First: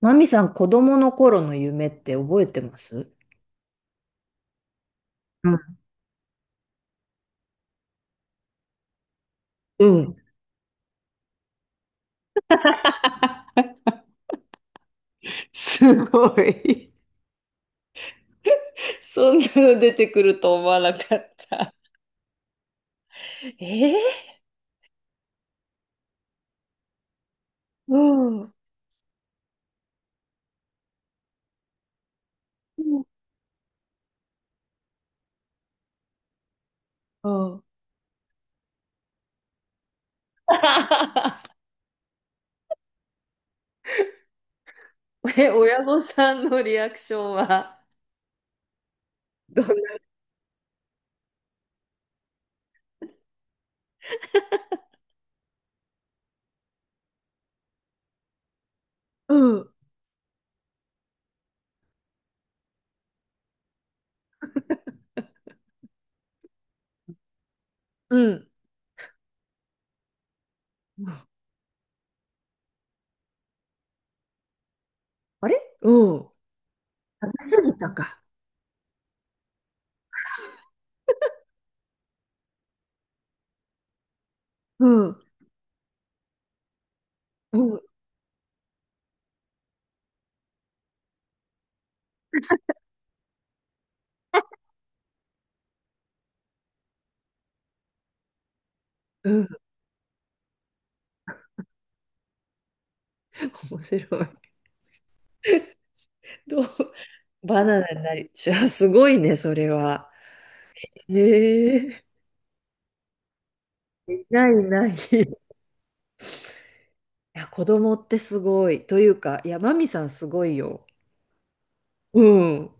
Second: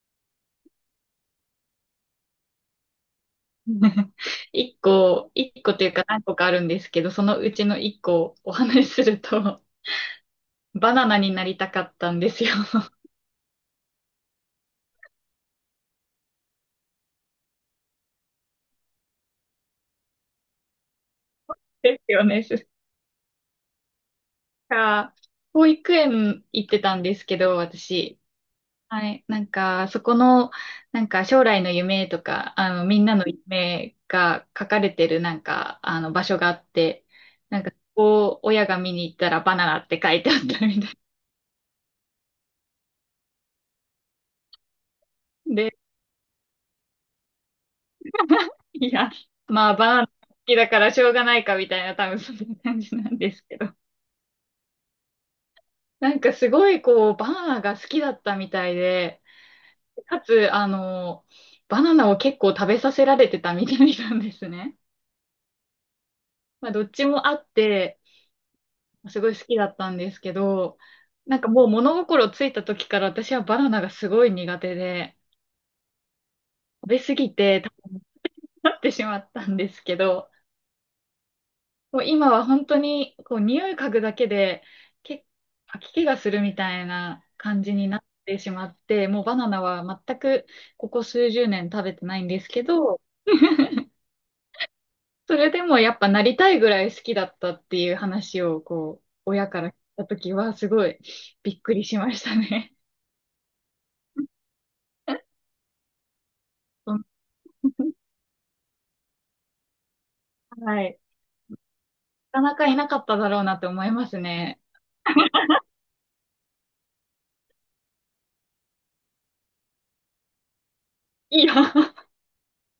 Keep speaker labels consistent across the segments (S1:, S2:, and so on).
S1: マミさん、子供の頃の夢って覚えてます？
S2: 一個、
S1: う
S2: 一個
S1: ん、
S2: というか何個かあるんですけど、そのうちの一個をお話しすると、
S1: うん。
S2: バナナになりたかったんですよ。
S1: すごい。そんなの出てくると思わなかった。
S2: ですよね。
S1: え
S2: か、保育園行ってたんですけど、
S1: ー、う
S2: 私。
S1: ん。う
S2: はい。なんか、そこの、なんか将来の夢とか、み
S1: ん。
S2: んなの夢が書かれてるなんか、場所があって、
S1: う
S2: なん
S1: ん
S2: か、ここを親が見に行ったらバナナって書いてあったみたいで、
S1: え、親御さんのリアクションは
S2: いや、
S1: どん
S2: ま
S1: な？
S2: あ、バーン好きだからしょうがないかみたいな、多分そんな感じなんですけど。なんかすごいこう、バナナが好きだったみたいで、
S1: うん。
S2: かつ、バナナを結構食べさせられてたみたいなんですね。まあ、どっちもあって、
S1: うん。
S2: すごい好きだったんですけど、なんかもう物心ついた時から私はバナナがすごい苦手で、
S1: あれ。うん。
S2: 食べ過ぎ
S1: 楽しす
S2: て
S1: ぎた
S2: 食
S1: か。
S2: べなってしまったんですけど、こう今は本当にこう匂い嗅ぐだけで
S1: うん。
S2: け吐き気がするみたいな
S1: う
S2: 感じ
S1: ん。
S2: になってしまって、もうバナナは全くここ数十年食べてないんですけど、それでもやっぱなりたいぐらい好きだったっていう話をこう
S1: うん。
S2: 親から聞いた時はすごいびっくりしましたね。
S1: 面白い。どう
S2: うん。
S1: バナナ になりじゃあすごいね、それは。
S2: はい。
S1: へえ。
S2: なかなかいなかっただろうなって思います
S1: いないい
S2: ね。
S1: ない。いや、子供ってすごい。というか、いや、マミさんすごいよ。
S2: いや、
S1: うん。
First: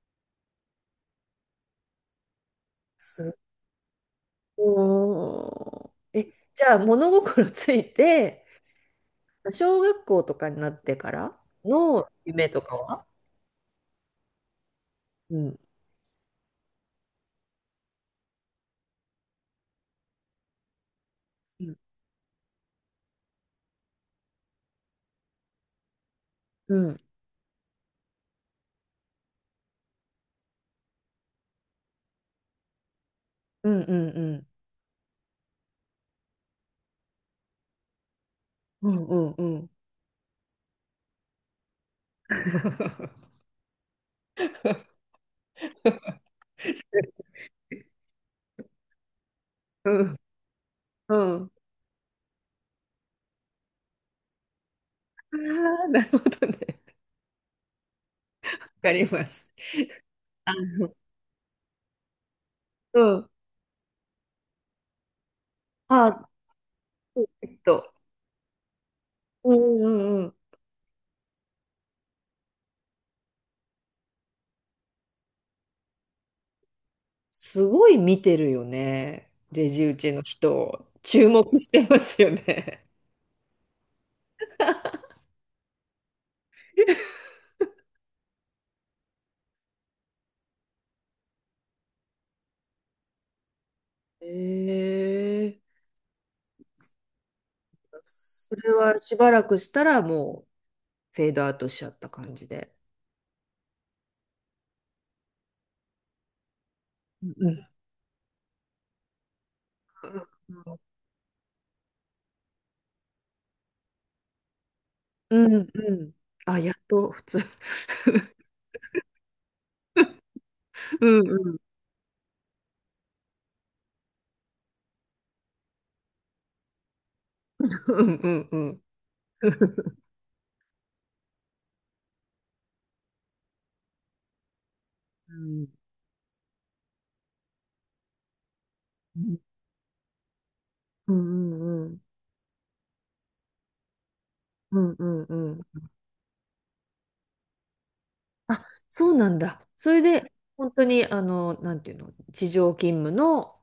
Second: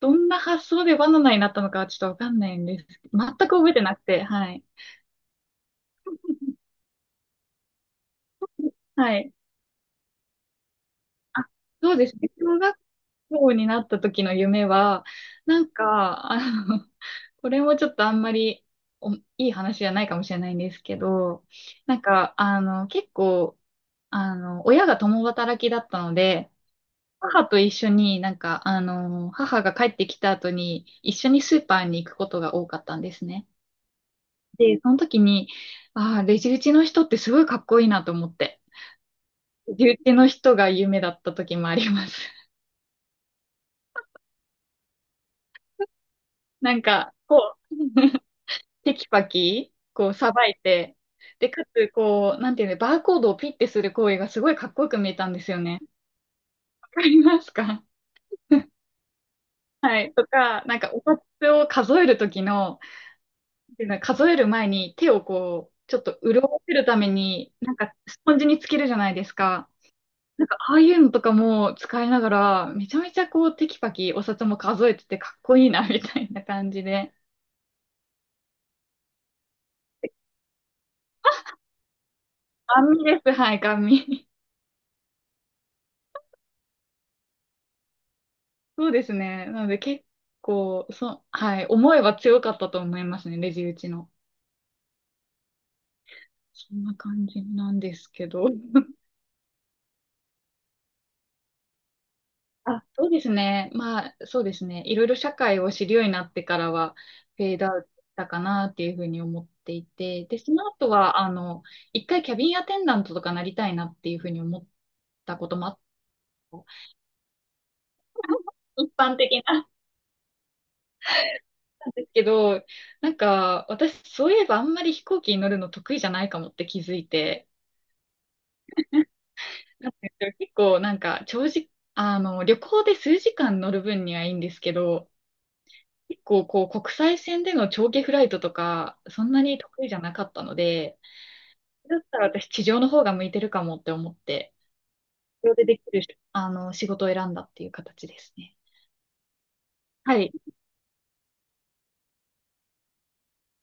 S2: どんな発想でバナナになったのかはちょっとわかんないんです。
S1: す
S2: 全く覚えてなくて、はい。
S1: ごい。え、じゃあ、物心ついて、
S2: はい。
S1: 小学校とかになってから
S2: あ、そうで
S1: の
S2: すね。
S1: 夢
S2: 小
S1: とか
S2: 学
S1: は？
S2: 校になった時の夢は、
S1: うん。
S2: なんか、の、これもちょっとあんまりおいい話じゃないかもしれないんですけど、
S1: うん。
S2: なんか、結構、親が共働きだったので、
S1: うん。
S2: 母と一緒になんか、母が帰ってきた後に一緒にスーパーに行くことが多かったんですね。
S1: うんうんうん。
S2: で、その時に、ああ、レジ打ちの人ってすごいかっこいいなと思って、
S1: うんうんうん。う
S2: レジ打ちの人が夢だった時もあります。
S1: ん
S2: なんか、こう、テキパキ、こう、
S1: う
S2: さばいて、
S1: んう
S2: で、
S1: ん。
S2: かつ、こう、なんていうの、バーコードをピッてする行為がすごいかっこよく見えたん
S1: あ
S2: ですよね。
S1: あ、なるほどね。
S2: わかりますか？
S1: わ かります。
S2: はいと
S1: あ、
S2: か、なんか、お札を数えるときの、
S1: うん。
S2: っていうのは数える前に手をこう、ちょっと
S1: あ、
S2: 潤わせるため
S1: え
S2: に、
S1: っ
S2: なん
S1: と。
S2: か、スポンジにつけるじゃないです
S1: う
S2: か。
S1: んうん。
S2: なんか、ああいうのとかも使いながら、めちゃめちゃこう、テキパキお札も数えててかっこいいな、みたいな感じで。
S1: すごい見てるよね。レジ打ちの人、注目してますよ
S2: ガ
S1: ね。
S2: ン見です、はい、ガン見。そうですね。なので結構、はい、思いは強かったと思いますね、レジ打ちの。
S1: ええ。
S2: そんな感じなんですけど。
S1: それ はしばらくしたらもうフェードアウトしちゃった感じで。
S2: あ、そうですね。まあ、そうですね。いろいろ社会を知るようになってからは、
S1: うん
S2: フ
S1: う
S2: ェードア
S1: ん
S2: ウトしたかなっていうふうに思っていて、で、
S1: う
S2: その
S1: ん。
S2: 後は、一回キャビンアテンダントとかなりたいなっていうふうに思った
S1: う
S2: こと
S1: ん
S2: もあっ
S1: うん。
S2: た。
S1: あ、やっと普通。
S2: 一般的な、
S1: うんうん
S2: なんですけど、なんか、私、そういえばあんまり飛行機に乗るの得意じゃないかもって気づいて、
S1: うんうんうん。
S2: なんですよ結構なんか長時、旅行で数時間乗る分にはいいんですけど、
S1: うん
S2: 結構こう国際線での長期フライトとか、そんなに得意じゃなかったので、
S1: うんう
S2: だ
S1: ん
S2: ったら私地上の方が向いてるかもって思って、
S1: うんうんう
S2: 地上で
S1: んう
S2: で
S1: ん。
S2: きる、仕事を選んだっていう形ですね。
S1: あ、そうなんだ。それ
S2: は
S1: で、
S2: い。
S1: 本当に、なんていうの、地上勤務の、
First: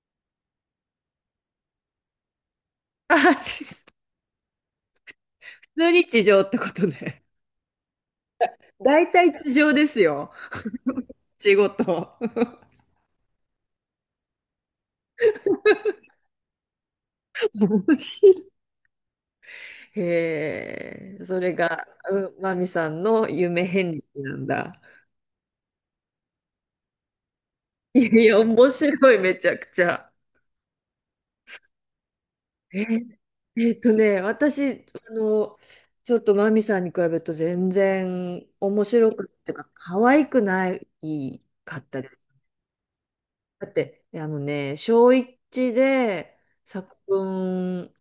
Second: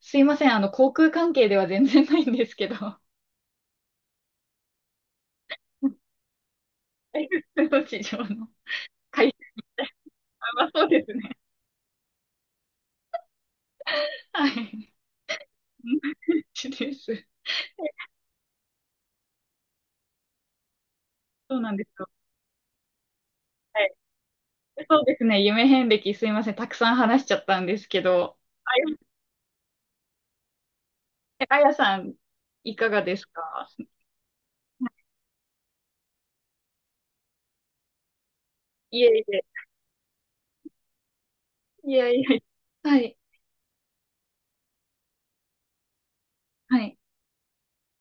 S2: すいません。航空関係では全然ないんですけど、
S1: あ、違う。普通に 地上ってことね。
S2: 地上の
S1: 大
S2: 会
S1: 体地
S2: 社
S1: 上ですよ。
S2: はそうです ね。
S1: 仕事。
S2: はい。同じです。
S1: 面白い。へえ、それ
S2: そうなんで
S1: が、
S2: すよ。
S1: うん、マミさんの夢
S2: は
S1: 遍
S2: い。
S1: 歴なんだ。
S2: そうですね。夢遍歴すいません。たくさん話しちゃったんです
S1: い
S2: け
S1: やい
S2: ど。
S1: や、面
S2: あ
S1: 白い、めちゃくちゃ。
S2: あやさん、い
S1: え
S2: かがで
S1: ー
S2: すか？
S1: 私、ちょっとマミさんに比べると全然面
S2: い
S1: 白
S2: えい
S1: くっ
S2: え。
S1: ていうか、可愛くないかっ
S2: い
S1: たで
S2: や
S1: す。
S2: いや。はい。
S1: だって、あのね、小一で
S2: は
S1: 作
S2: い。
S1: 文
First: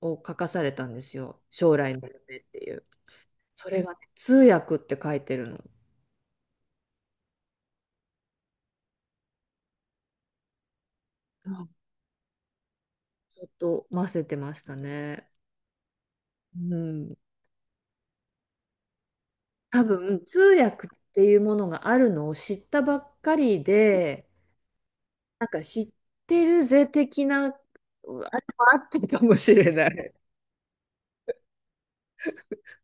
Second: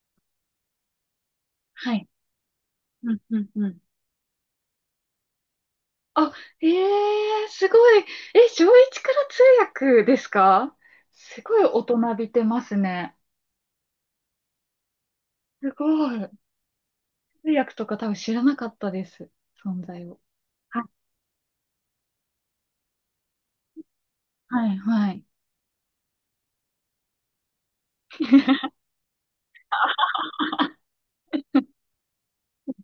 S1: を書かされたんですよ。将来
S2: は
S1: の
S2: い。
S1: 夢っていう。
S2: うん、うん、う
S1: そ
S2: ん。
S1: れがね、通訳って書いてるの。
S2: あ、ええすごい。え、小一から通訳ですか？すごい
S1: あ、
S2: 大人びてますね。
S1: ちょっと混ぜてましたね。
S2: すごい。
S1: うん。
S2: 通訳とか多分知らなかったです。
S1: 多
S2: 存在を。
S1: 分通
S2: はい、
S1: 訳っていうものがあるのを知ったばっかりで、
S2: はい、はい。
S1: なんか知ってるぜ的な、あれも あってたかもしれない。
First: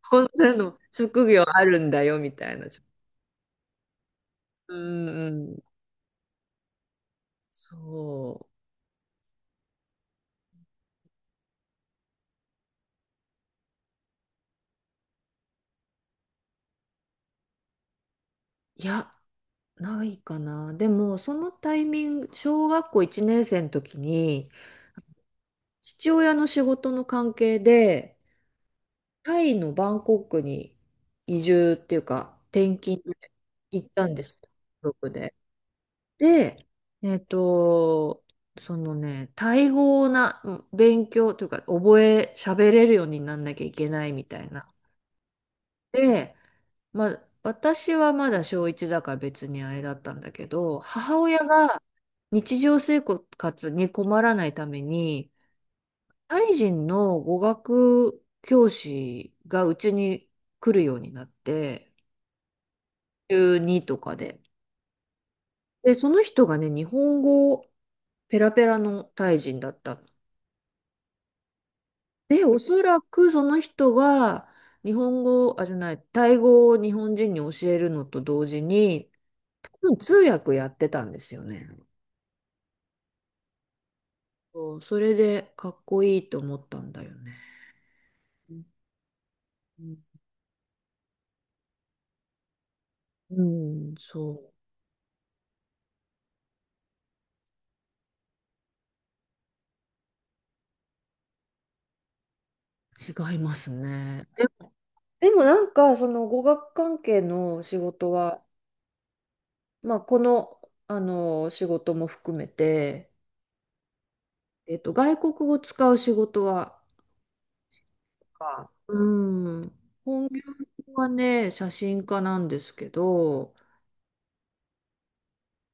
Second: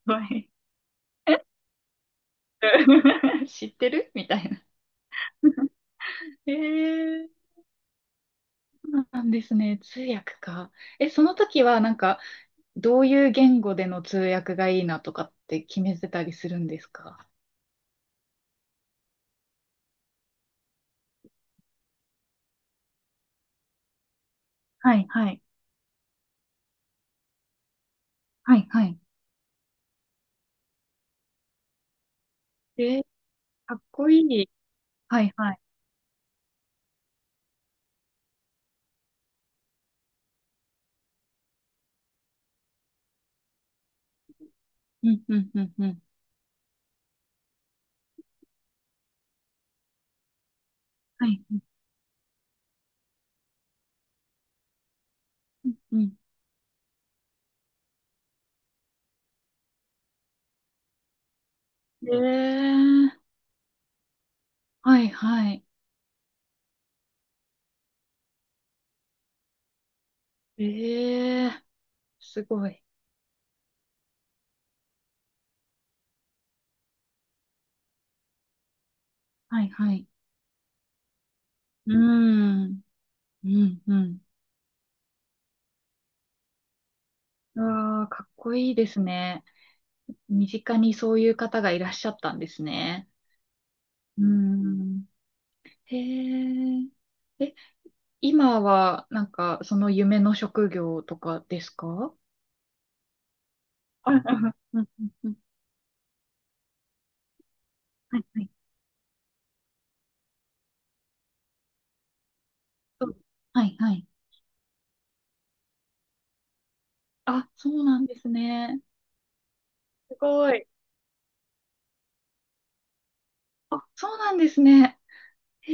S2: は
S1: こん
S2: い。
S1: なの職業あるんだよみたいな。
S2: 知ってるみたいな。
S1: うんうん。
S2: ええ。
S1: そう。
S2: そうなんですね。通訳か。え、その時はなんか、どういう言語での通訳がいいなとかって決めてたりするんですか？
S1: いや、ないかな。でも、そのタイミング、小学校1年生の時に、
S2: はい、はい。
S1: 父親の仕事の関係で、
S2: はい、はい。
S1: タイのバンコクに移住っていうか、転勤
S2: え、
S1: で
S2: かっ
S1: 行った
S2: こ
S1: ん
S2: い
S1: です。家
S2: い。
S1: 族
S2: はい、
S1: で。
S2: はい。
S1: で、えっと、そのね、タイ語をなうん勉強というか、喋れるようになんなきゃいけないみたいな。
S2: うん、うん、うん、うん。
S1: で、まあ、私はまだ小一だから別にあれだったんだけど、母
S2: は
S1: 親
S2: い。
S1: が日常生活に困らないために、
S2: うん。うん。
S1: タイ人の語学教師がうちに来るようになって、
S2: えー、
S1: 中2とかで。
S2: はい、はい。
S1: で、その人がね、日本語ペラペラのタイ人だったの。
S2: えー、す
S1: で、お
S2: ご
S1: そ
S2: い。
S1: らくその人が日本語、あ、じゃない、タイ語を日本人に教えるのと同時に、
S2: はい、
S1: 多
S2: は
S1: 分
S2: い。
S1: 通訳やってたんですよね。
S2: うーん、うん、うん。
S1: そう、それでかっこいいと思ったんだよね。
S2: うわあ、かっこ
S1: う
S2: いいですね。
S1: ん、
S2: 身近にそういう方がいらっしゃったんですね。
S1: うん。
S2: うー
S1: そ
S2: ん。へえ。え、今は、なんか、その夢の職業とかですか？
S1: う、違います
S2: うんう
S1: ね。
S2: んうんう
S1: で
S2: ん。
S1: もなんかその語学関係の仕事
S2: うんはい
S1: は、
S2: はい。
S1: まあ、この、あの仕事も含め
S2: そ
S1: て、
S2: うはいはい。
S1: 外国語使う仕事は、
S2: あ、そうなんです
S1: あ、
S2: ね。
S1: うん、
S2: す
S1: 本業
S2: ごい。
S1: はね写真家なんですけど、
S2: あ、そうなんですね。へ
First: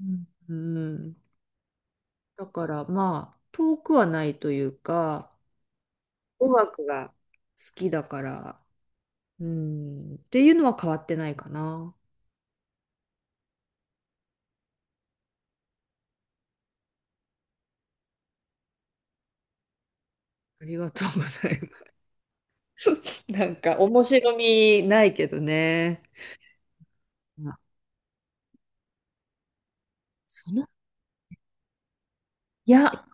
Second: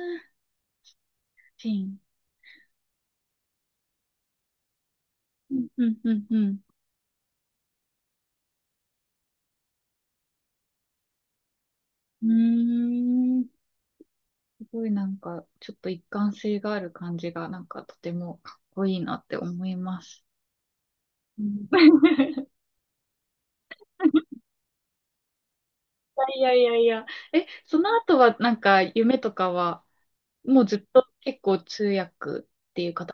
S1: うん、うん。
S2: シン。
S1: だからまあ遠くはないというか
S2: うんうんうんう
S1: 語
S2: ん。
S1: 学が好きだから、うん、っていうのは変わってないかな。
S2: うーん。すごいなんか、ちょっと一貫性がある感じが、なんかとてもかっこいいなって思います。
S1: ありがとうご
S2: う
S1: ざい
S2: ん。
S1: ま す。なんか面白みないけどね。
S2: いやいやいやいや。え、
S1: あ
S2: その後はなんか夢とかは
S1: そ
S2: もう
S1: の、
S2: ずっと結構通訳
S1: いや、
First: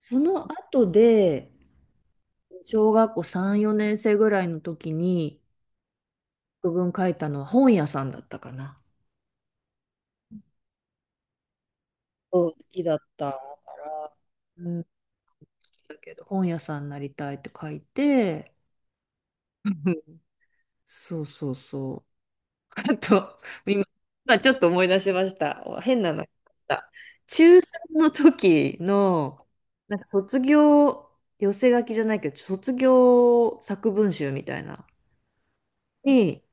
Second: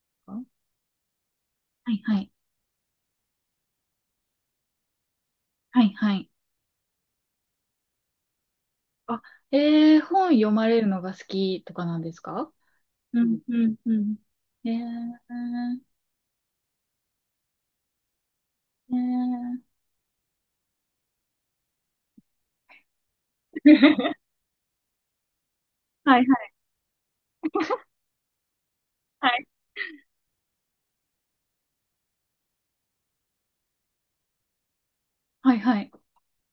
S1: そ
S2: かは、
S1: の後で、
S2: いはい。
S1: 小学校3、4年生ぐらいの時に、
S2: はいはい。
S1: 作文書いたのは本屋さんだったかな。
S2: あ、えー、本読まれるのが好きとかなんです
S1: そう
S2: か？
S1: 好きだっ
S2: う
S1: たか
S2: んうんう
S1: ら、
S2: ん。
S1: う
S2: え
S1: ん、
S2: ー、
S1: だけど、本屋さんになりたいって書いて、
S2: えー、
S1: うん、そうそうそう。あと、今、今ちょっと思い出しました。変な
S2: は
S1: のあ
S2: い
S1: っ
S2: はい
S1: た。中3の時の、
S2: は
S1: なんか卒業、寄せ書きじゃないけど、卒業作文集みたいな、
S2: いはい。
S1: に、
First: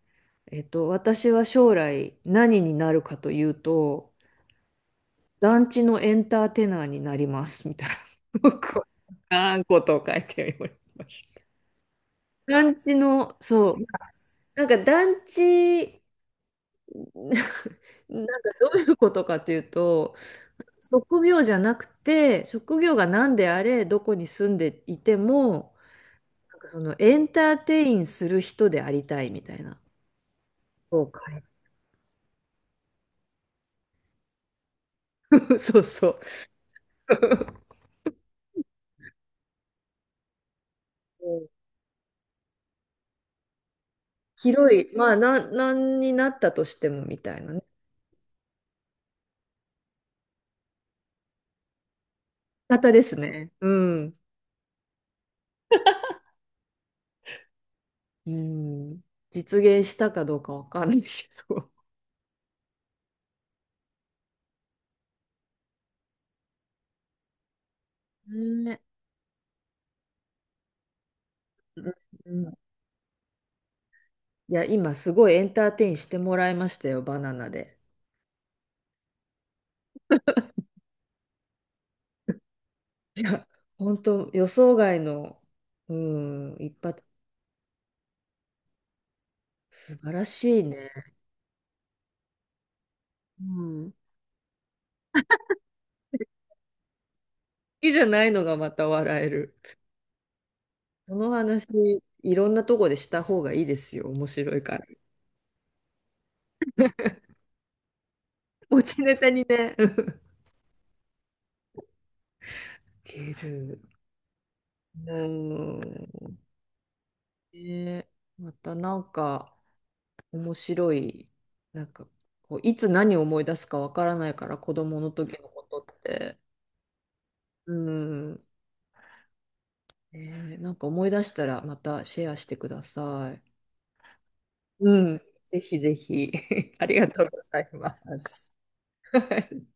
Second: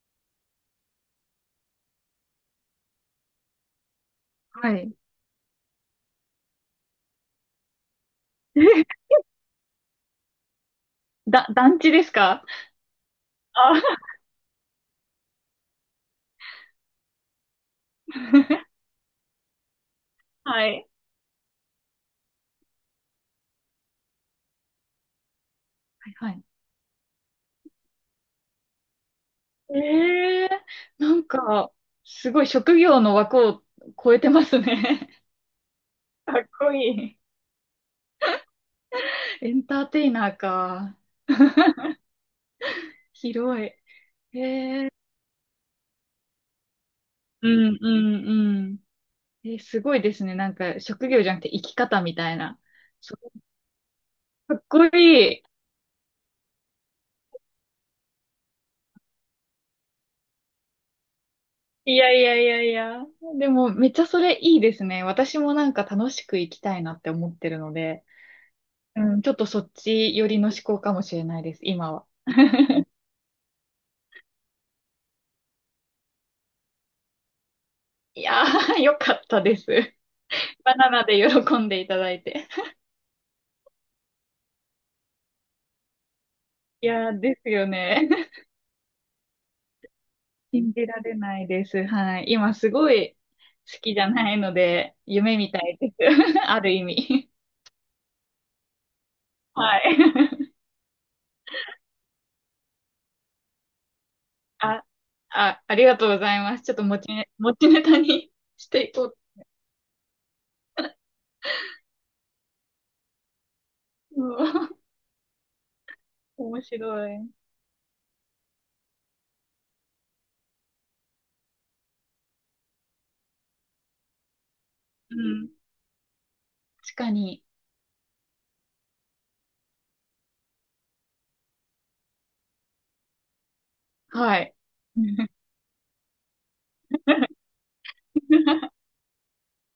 S1: 私は将来何になるかというと、
S2: はい。はい。
S1: 団地のエンターテイナーになります、みたいな。僕は あんことを書いておりました。
S2: 団地ですか？
S1: 団地の、そう、
S2: あ、
S1: なんか団地、なんかどう いうことかというと、
S2: はい。
S1: 職業じゃなくて、職業が何であれ、どこに住んでいても、
S2: はいはい。
S1: なんかそのエンターテインする人でありたいみたいな。
S2: えー、
S1: そう
S2: なん
S1: 書い
S2: か、すごい職業の枠を超えてますね。
S1: て そうそう。
S2: かっこいい。エンターテイナーか。広い。
S1: 広い、まあ、なんになったとしてもみたい
S2: う
S1: なね。
S2: んうんうん。え、すごいですね。なんか、職業じゃなくて生き方みたいな。
S1: 方です
S2: そ、
S1: ね。うん。
S2: かっこいい。
S1: うん。実現したかどうかわかんないけど。
S2: いやいやいやいや。でも、めっちゃそれいいですね。私もなんか楽しく生きたいなって思ってるので、
S1: ね。
S2: うん、ちょっとそっち寄りの思考かもしれないです、
S1: う
S2: 今は。
S1: んうん。いや、今すごいエンターテインしてもらいましたよ、バナナで。
S2: いやー、よかったです。バナナで喜んでいただいて。
S1: いや、本当予想外の、うん、一
S2: い
S1: 発、
S2: やー、ですよね。
S1: 素晴らしい
S2: 信じ
S1: ね。
S2: られないです。はい。今すごい
S1: う
S2: 好
S1: ん。好
S2: きじゃないので、夢みたいです。ある意味。
S1: きじゃないのがまた笑える。
S2: はい。
S1: その話、いろんなとこでした方がいいですよ、面白いか
S2: あ、
S1: ら。
S2: あ、ありがとうございます。ちょっと持ちネタに し
S1: 持
S2: てい
S1: ち
S2: こ
S1: ネタ
S2: う。
S1: にね。うん いける。
S2: うん。
S1: うん。
S2: 面白い。
S1: ね、またなんか面白い、なんかこういつ何を思い出すかわからないから子供の
S2: う
S1: 時の
S2: ん。
S1: ことって。
S2: 確かに。
S1: うん。ね、なんか思い出したらまたシェアしてください。
S2: はい。
S1: うん。ぜひぜひ。ありがとうございます。はい。